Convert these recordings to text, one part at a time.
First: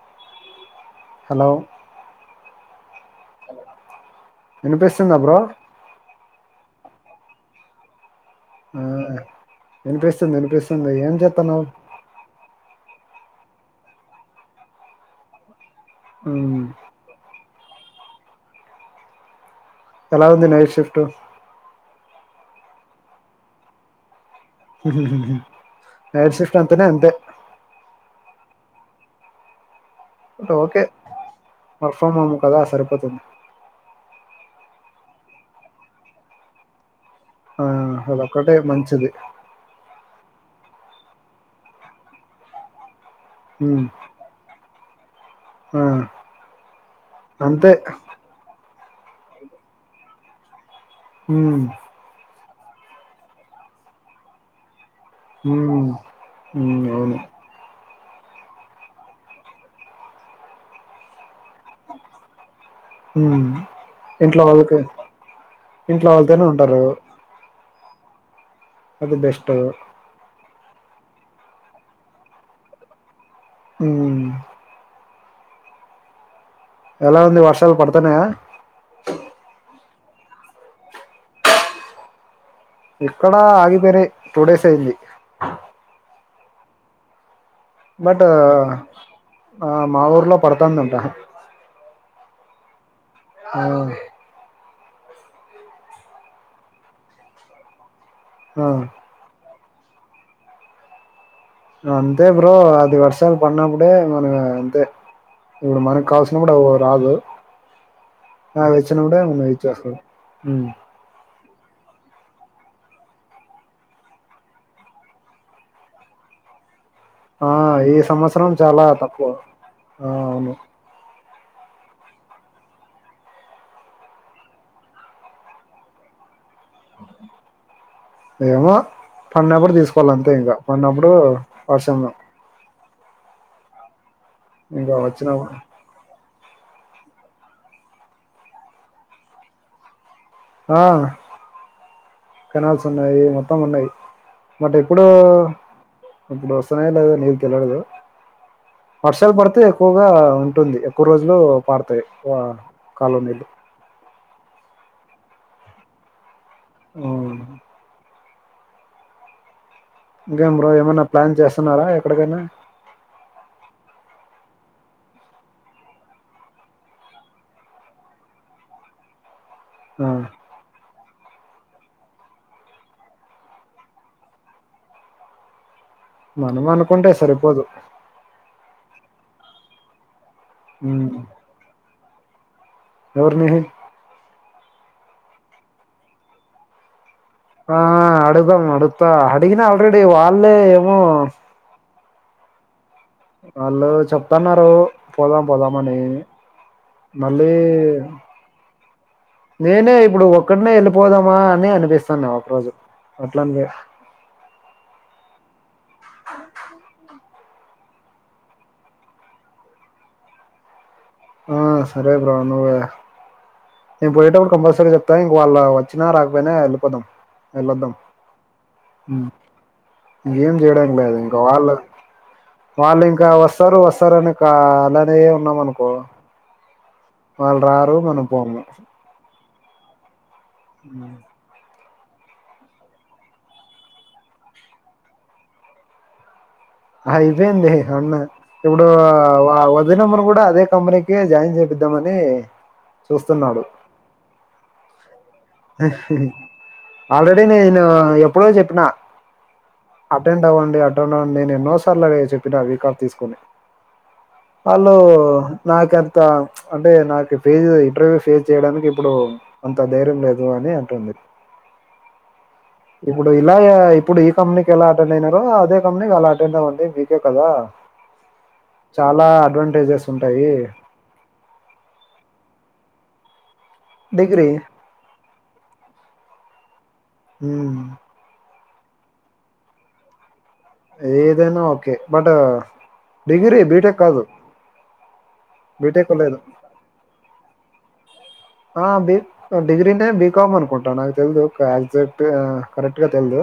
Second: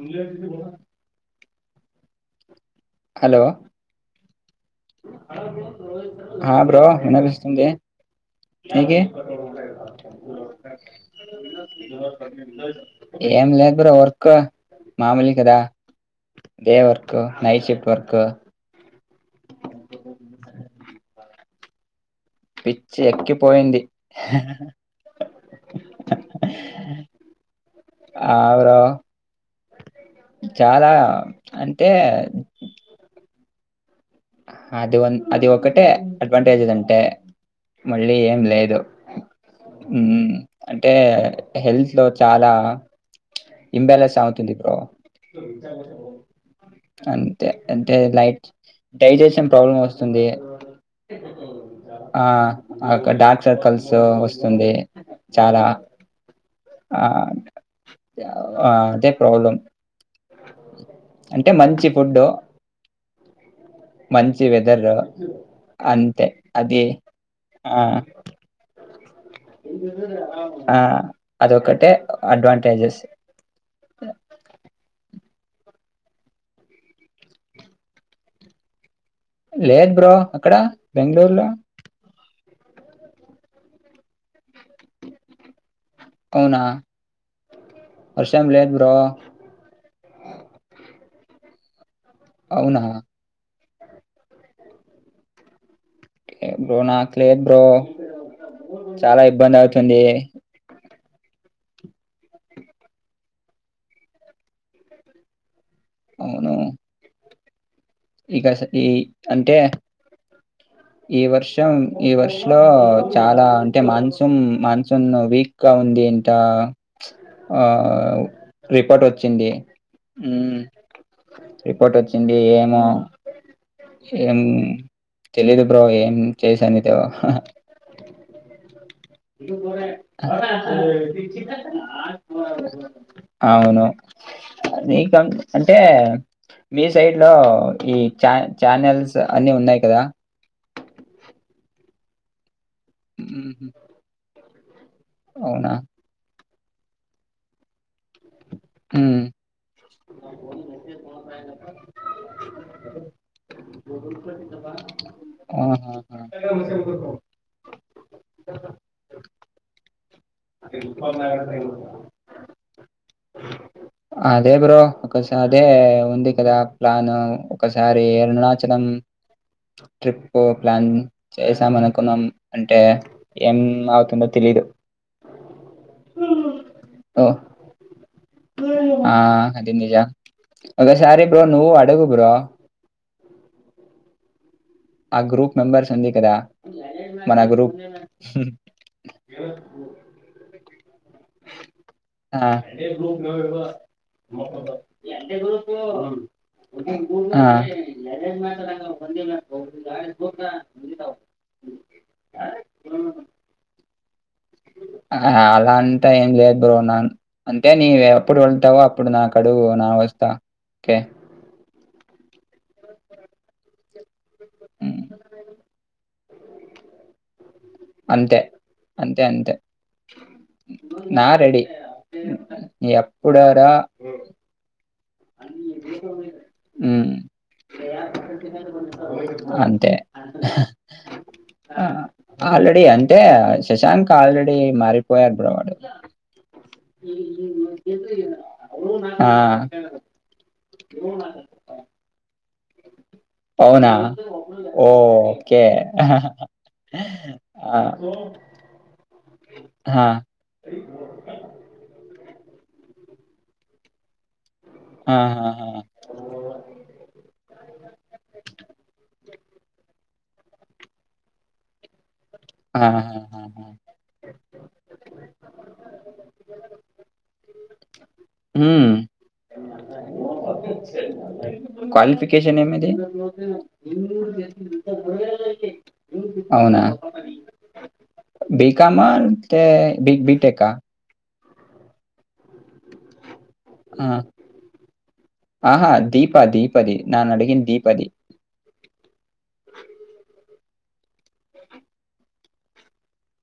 ఇ ఆఫీస్కి పోనా లో హలో వినిపిస్తుందా బ్రో ఆ బ్రో ఏనాపిస్తుందే ఆ ఓకే వినిపిస్తుంది వినిపిస్తుంది ఏం చేత్తన్నావ్ ఏం లేదు బ్రో వర్క్ మామోలే కదా మ్ డే వర్క్ నైట్షిఫ్ట్ వర్క్ ఎలా ఉంది నైట్ షిఫ్ట్ పిచ్చి ఎక్కిపోయింది హ్మ్ హ్మ్ నైట్ షిఫ్ట్ అంతనే అంతే ఆ ఓకే చాలా అంటే వర్క్ ఫ్రమ్ హోమ్ కదా సరిపోతుంది ఆదివాన్ అది ఒకటే అడ్వాంటేజ్ అంటే ఆ మళ్ళీ ఏం అదొక్కటే లేదు మంచిది హ్మ్ అంటే హెల్త్లో చాలా మ్ ఇబ్యాలెన్స్ అవుతుంది బ్రో ఆ అంతే అంటే లైట్ డైజెషన్ ప్రాబ్లంమే వస్తుంది మ్ ఆ అక్కడ డార్క్ సర్కిల్స్ వస్తుంది చాలా మ్ మ్ ఆ అవును ఆ అదే ప్రాబ్లం అంటే మంచి ఫుడ్ హ్మ్ మంచి వెథెర్ ఇంట్లో అంతే వాళ్ళతోనే ఉంటారు అది ఆ అది బెస్ట్ ఆ అదొక్కటే అడ్వాంటేజెస్ హమ్మ్ ఎలా ఉంది వర్షాలు పడతన్నాయ లేదు బ్రో అక్కడ బెంగళూరులో ఇక్కడ ఆగిపోనా డేస్ అయింది అవునా బట్ వర్షం లేదు బ్రో మా ఊర్లో పడతాందింటా అవునా ఆ ఎబ్రో నా కలే ఎబ్రో ఆ చాలా ఇబ్బంద స్తది అంతే బ్రో అది వర్షాలు పన్నప్పుడే మన అంతే ఇప్పుడు మనం కాసన అవును కూడా రాదు ఇక అవి ఈ వచ్చినప్పుడే మనం అంటే ఇచ్చేస్తాం ఉమ్. ఈ వర్ష కొం ఈ వర్ష లో చాలా అంటే మాన్సూన్ మాన్సూన్ వీక్ గా ఉంది ఇంత ఆ ఈ సంవత్సరం చాలా రిపోర్ట్ తక్కువ వచ్చింది ఆ అవును ఉమ్ రిపోర్ట్ వచ్చింది ఏమో ఏం తెలిదు బ్రో ఏం చేసాందిద ఏమో పడినప్పుడు తీసుకోవాలి [inaudible] అంతే ఇంకా పడినప్పుడు వర్షంలో అవును ఇంకా మీక వచ్చినప్పుడు అంటే మీ సైడ్ లో ఈ చా ఛానల్స్ అన్ని ఉన్నాయి కదా ఆ కనాల్స్ ఉన్నాయి మొత్తం ఉన్నాయి మ ఇప్పుడు అవునా ఇప్పుడు వస్తున్నాయి లేదా నీరు తెల్వదు ఉమ్ వర్షాలు పడితే ఎక్కువగా ఉంటుంది ఎక్కువ రోజులు పడతాయి కాలవులు ఆహా ఉమ్. ఇంకే బ్రో ఏమైనా ప్లాన్ చేస్తున్నారా ఎక్కడికైనా అదే బ్రో ఒకస అదే ఉంది కదా ప్లాన్ ఒకసారి అరుణాచలం ఆ, ట్రిప్ ప్లాన్ చేసాం అనుకున్నాం అంటే ఏం అవుతుందో తెలీదు మనం అనుకుంటే ఓ సరిపోదు ఆ అది నిజ ఒక ఉమ్, సారీ బ్రో నువ్వు అడుగు బ్రో ఎవరిని ఆ గ్రూప్ మెంబర్స్ అంది కదా మన గ్రూప్ ఆ అడుదాం అడుగుతా అడిగినా ఆల్రెడీ వాళ్ళే ఏమో ఆ ఆ వాళ్ళు చెప్తున్నారు పోదాం పోదామని మళ్ళీ అనే అనిపిస్తున్నా ఒక రోజు అట్లా ఆ అలా అంటా ఏం లేదు బ్రో నా అంతే నవ ఎప్పుడు వెళ్తావో అప్పుడు నా కడువు నా వస్తా కే ఆ, సరే బ్రో నువ్వే నేను పోయేటప్పుడు కంపల్సరీ ఉమ్, చెప్తా ఇంక వాళ్ళ వచ్చినా రా పోయిన ఏళ్లిపోదాం అంతే అంతే అంతే ఏం చేయడానికి నా ఇంకా రెడీ వాళ్ళ వాళ్ళు ఇంకా ఎప్పుడరా వస్తారు వస్తారు అని ఇంకా అలానే ఉన్నాం అనుకో మ్మ్ వాళ్ళు రారు మనం పోము అంతే అ ఆల్రెడీ అంటే శశాంక్ ఆల్రెడీ మారిపోయారు బ్రో వాడు ఆ అయ్యిపోయింది అన్న ఇప్పుడు ఆ వర్క్ హోమ్ కూడా అదే కంపెనీ క జాయిన్ చేపిద్దామని చూస్తున్నాడు అవునా ఓ కే ఆల్రెడీ ఆ నేను ఎప్పుడో చెప్పిన ఆ! అటెండ్ అవ్వండి అటెండ్ అవ్వండి నేను ఎన్నోసార్లు అ చెప్పినా వీకా ఆఫ్ తీసుకుని వాళ్ళు ఆ! ఆహాహా! నాకంత అంటే నాకు ఫేస్ ఇంటర్వ్యూ ఫేస్ చేయడానికి ఇప్పుడు అంత ధైర్యం లేదు అని అంటుంది ఇప్పుడు ఇలా ఆహాహాహా! ఇప్పుడు ఈ కంపెనీకి ఎలా అటెండ్ అయినారో అదే కంపెనీకి అలా అటెండ్ అవ్వండి మీ కదా చాలా అడ్వాంటేజెస్ ఉన్నా క్వాలిఫికషన్ ఏమిది డిగ్రీ అవునా హ బి కమల్ అంటే బి బిటెక్ ఏదైనా ఓకే బట్ డిగ్రీ బీటెక్ ఆ! కాదు ఆహా బీటెక్ లేదు. దీపా దీపది నాను అడిగిన దీపది ఆ బి డిగ్రీనేే బీకామ్ అనుకుంటాను నాకు తెలిదు ఎగ్జాక్ట్ కరెక్ట్గా తెలిదు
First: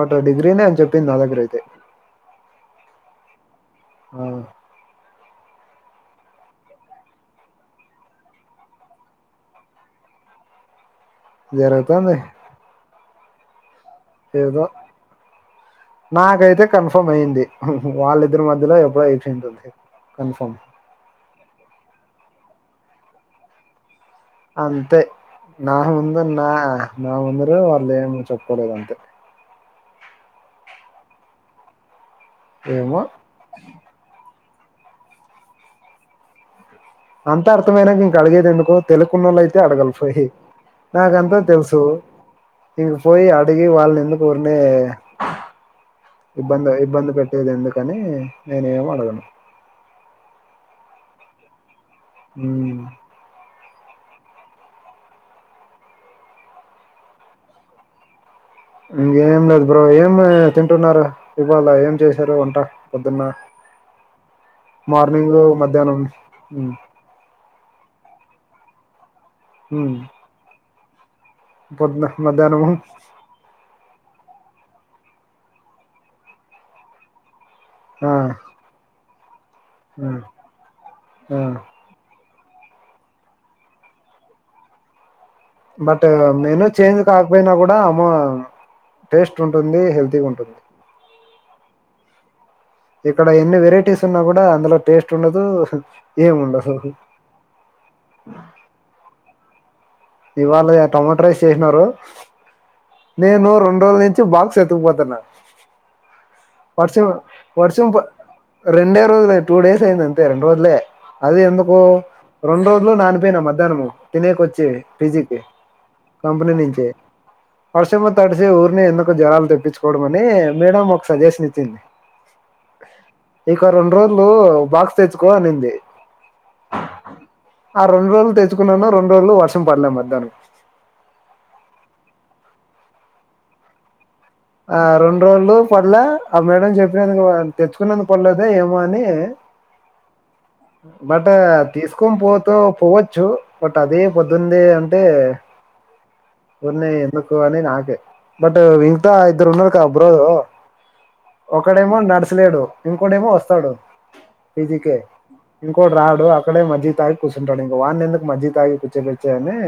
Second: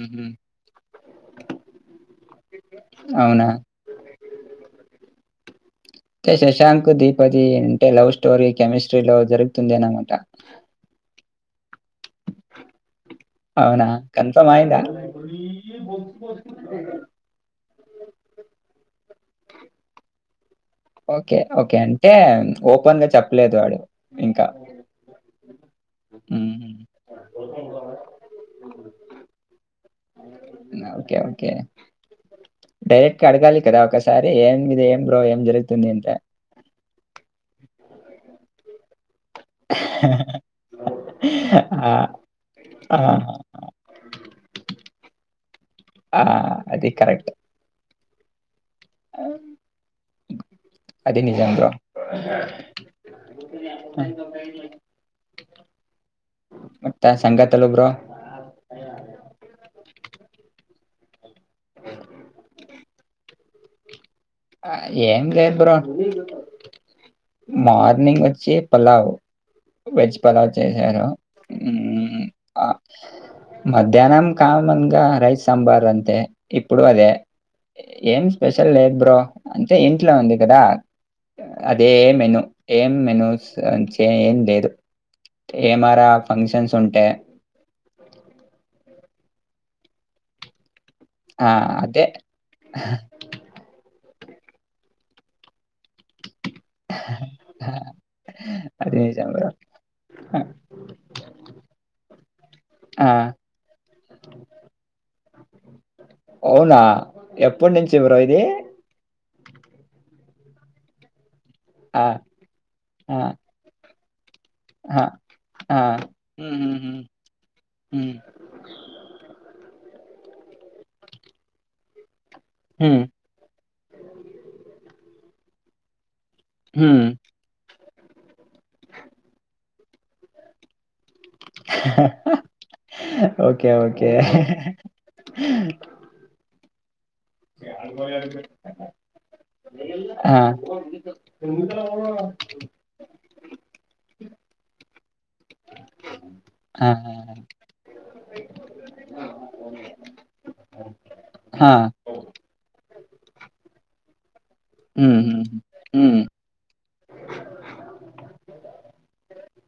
బట్ డిగ్రీనే అని చెప్పింది నా దగ్గర అయితే అవునా? ఆ అే శశాంక్ దీపతి అంటే లవ్ స్టోరీ కెమిస్ట్రీ లో జరుగుతుందిని అనమాట జరుగుతుంది అవునా కన్ఫర్మ్ ఏదో అయిందా? నాకైతే కన్ఫర్మ్ అయింది వాళ్ళిద్దరి మధ్యలో ఎప్పుడో అయిపొయింది అది కన్ఫామ్ ఓకే ఓకే అంటే ఓపెన్ గా చెప్పలేదు వాడు ఇంకా. అంతే నా ముంద నా హుహు. నా ముందర వాళ్ళు ఏం చెప్పుకోలేదు అంతే ఓకే ఓకే ఏమో డైరెక్ట్ అడగాలి కదా ఒకసారి ఏం మీదీ ఏం బ్రో ఏం జరుగుతుంది అంటే అంత అర్థమయినా ఇంకా అడిగేది ఎందుకు తెలు కొన్నోళ్ళు అయితే అడగలి పోయి నాకంతా తెలుసు ఆ! ఇక ఆ! పోయి అడుగి వాళ్ళనిందుకు అంటే ఆ! ఇబ్బంది అది ఇబ్బంది కరెక్ట్. పెట్టేది ఎందుకని నేను ఏం అడగను అది నిజం బ్రో మ్మ్. మత్త సంగతిలు బ్రో ఇంకేం లేదు బ్రో ఏం తింటున్నారు ఇవాల ఏం చేశారు వంట పొద్దున్న ఆ ఏం మార్నింగ్ లేదు బ్రో మధ్యాహ్నం మ్మ్. మార్నింగ్ వచ్చి పలావ్ మ్మ్. వెజ్ పలావ్ చేసారు పొద్దున మధ్యాహ్నము మధ్యాహ్నం కామన్ గా రైస్ సాంబార్ అంతే ఇప్పుడు అదే ఆ, ఏం స్పెషల్ లేదు బ్రో అంటే ఆ, ఇంట్లో ఉంది కదా ఆ. అదే మెను ఏం మెనుస్ చే ఏం లేదు బట్ ఏమారా నేను ఫంక్షన్స్ చేేంజ్ ఉంటే కాకపోయినా కూడా వ టేస్ట్ ఉంటుంది హెల్తీగా ఉంటుంది ఆ అదే ఇక్కడ ఎన్ని వెరైటీస్ ఉన్నా కూడా అందులో టేస్ట్ ఉండదు ఏమ్ ఉండదు అది నిజం బ్రో. ఇవాళ టొమాటో రేస్ చేసినారు ఆ! నేను రెండు రోజుల నుంచి బాక్స్ ఎత్తుకుపోతాన్నా అవునా? వర్ష ఎప్పటి వర్షం నుంచి ప బ్రో ఇది? రెండే రోజులు టూ డేస్ అయింది అంతే రెండు రోజులే అది ఎందుకు ఆ! రెండు రోజులు ఆ! నానిపోయిన మధ్యాహ్నము తినేక వచ్చి ఆ! పిజీకి ఆ! కంపెనీ హ్మ్. హ్మ్. నుంచే వర్షంలో హ్మ్. తడిచి ఊరికినే ఎందుకు జ్వరాలు తెప్పించు చోడు మనీ మేడమ్ ఒక సజెషన్ ఇచ్చింది హ్మ్. ఇక రెండు రోజులు బాక్స్ తెచ్చుకో అనింది హ్మ్ ఆ రెండు రోజులు తెచ్చుకున్నాన్నా రెండు రోజులు వర్షం పడలే మధ్యానం ఓకే ఓ ఆ రెండు రోజులు పడ్ల ఆ మేడం చెప్ నుకద తెచ్చుకున్నందు పడలేదా ఏమో అని ఆ! బట్ తీసుకొని పోతూ పోవచ్చు బట్ అదే పొద్దుంది అంటే కొన్ని ఆ! ఎందుకు అని నాకే బట్ ఇంకా ఇద్దరు ఉన్నారు కా బ్రో ఆ! ఒక్కడేమో నర్సుగాడు ఇంకోటేమో వస్తాడు పీజకే హ్మ్. హ్మ్. ఇంకోటి హ్మ్. రాడు అక్కడే మజ్జిగ తాగి కూర్చుంటాడు ఇంగ వాడినీ ఎందుకు మజ్జిగ తాగి కూర్చ చ్చచ్చని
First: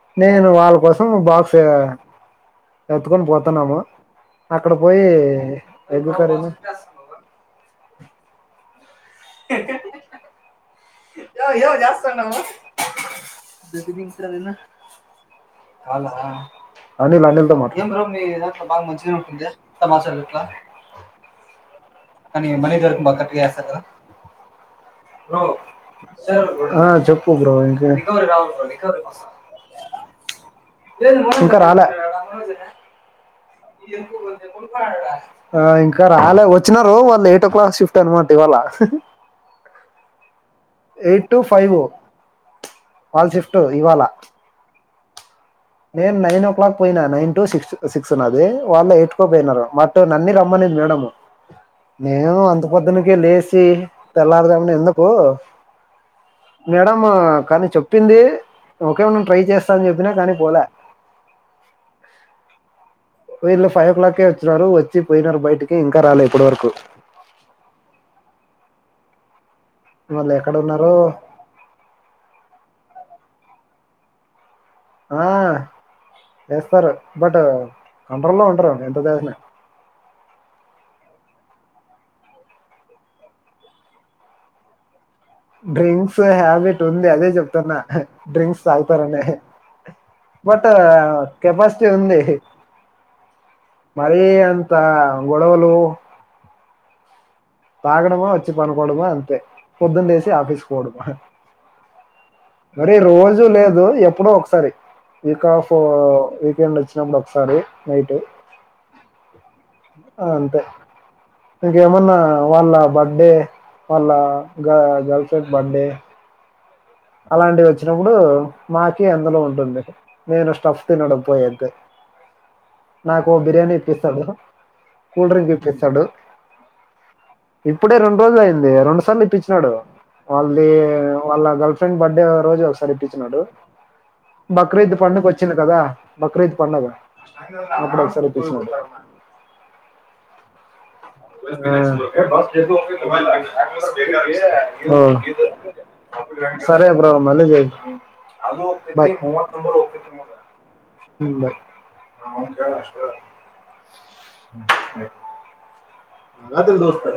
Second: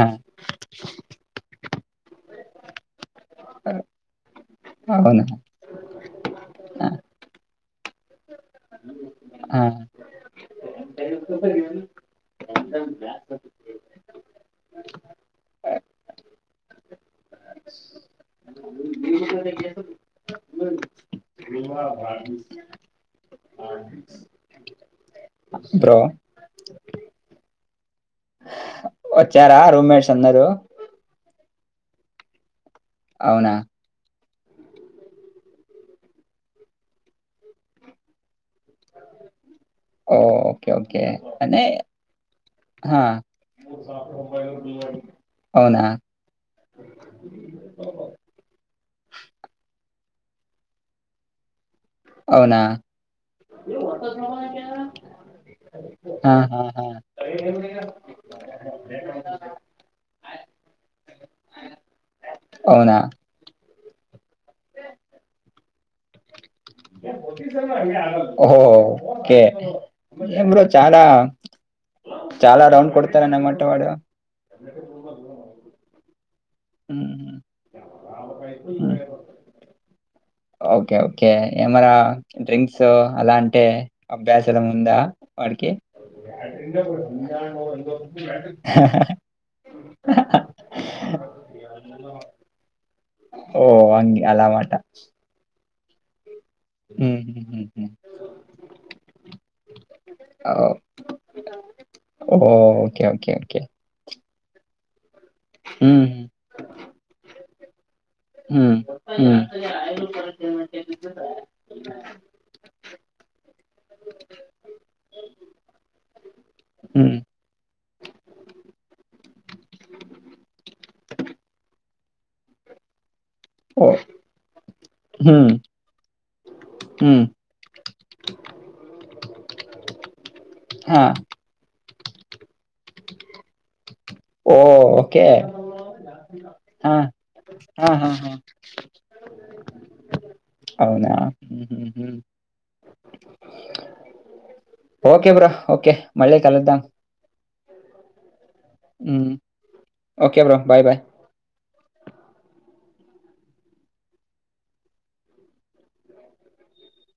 ఆ! నేను వాళ్ళ కోసం బాక్స్ ఎత్తుకొని పోతున్నాము అక్కడ పోయి అవునా? ఎగ్ కర్రీని ఆ! ఆ! ఎక ఏవో చేస్తానవు అలా అనిల్ అనిల్ తో మాట్లాడు మీ బాగా మంచి చదువుతుందా కానీ మహిగారికి బ్రో బ్రో ఆ చెప్పు బ్రో ఇంక వచ్చారా రూమ్మేట్స్ అందరూ ఇంకా రాలే అవునా ఆ ఇంకా రాలే వచ్చినారు వాళ్ళు ఎయిటో క్లాక్ షిఫ్ట్ అనమా ఇవాళ్ళ ఓహ్! ఓకే ఓకే అని హా వాళ్ళ షిఫ్ట్ ఇవాళ నేను నైన్ ఓ క్లాక్ పోయినా నైన్ టు సిక్స్ సిక్స్ ఉన్నది వాళ్ళు ఎయిట్కో పోయినరు నను రమనింది మేడము నేను ఏమో అవునా? అంత పొద్దునికి లేచి తెల్లారు జామున ఎందుకు ఆహాహా! మేడమ్ కానీ చెప్తుంది ఒకే నెన్ ట్రై చేస్తా అని చెప్పినా కానీ పోలే అవునా ఇంట్లోకి ఫైర్లెక్క వచ్చినారు వచ్చి పోయినారు బయటకి ఇంకా రాలే ఇప్పటి వరకు ఓహోకే వాళ్ళు ఎక్కడ ఎంద్రో ఉన్నారో చాలా చాలా రౌండ్ కొడతారానామాట వాడు ఎస్తారు ఉమ్. బట్ కంట్రోల్లో ఉంటరు ఉమ్. ఎంత చేసిన ఓకే ఓకే ఏమరా డ్రింక్స్ అలాంటే అభ్యాసలముందా డ్రింక్స్ హ్యాబిట్ ఉంది అదే చెప్తాన్నా డ్రింక్స్ తాగుతారనే బట్ కెపాసిటీ ఉంది ఓ అంగి మరి అలా అంత గొడవలు ఉహు తాగడమా వచ్చి పనుకోవడమా అంతే పొద్దున్నేసి ఓ ఆఫీస్ పోడమా ఓ, మరి ఓకే ఓకే రోజూ ఓకే లేదు ఎప్పుడో ఒకసారి వీక్ ఆఫ్ ఉమ్, వీకెండ్ వచ్చినప్పుడు ఒకసారి నైట్ ఉమ్, ఉమ్, అంతే ఇంకేమన్నా వాళ్ళ బ బడే మలా గ గర్ఫెడ్ బడ్డే ఉమ్. అలాంటివి వచ్ వచ్చినప్పుడు మాకి అందులో ఉంటుంది నేను స్టఫ్ తినడ పోయేద్ది నాకు బిర్యానీ ఓ ఇప్పిస్తాడు కూల్ ఉమ్, డ్రింక్ ఇప్పిస్తాడు ఉమ్. ఇప్పుడే రెండు రోజులు అయింది రెండు సార్లు ఇప్పించినాడు వాళ్ళది ఆ, వాళ్ళ గల్ఫ్ ఫ్రెండ్ బర్త్డే రోజు ఒక సారి ఇపించినాడు ఓ బక్రీద్ ఓకే పండుగోచ్చింది కదా బక్రీద్ పండుగ ఆ, ఆ, అప్పుడు ఒకసారి ఇప్పించాడు అ ఆ ఉమ్. ఆ ఓకే బ్రో ఓకే మళ్ళీ కలుద్దాం సరే బ్రో మళ్ళీ చెయ్ బాయ్ ఉమ్, ఉ okay bro bye bye bye రాతిరి దోస్తే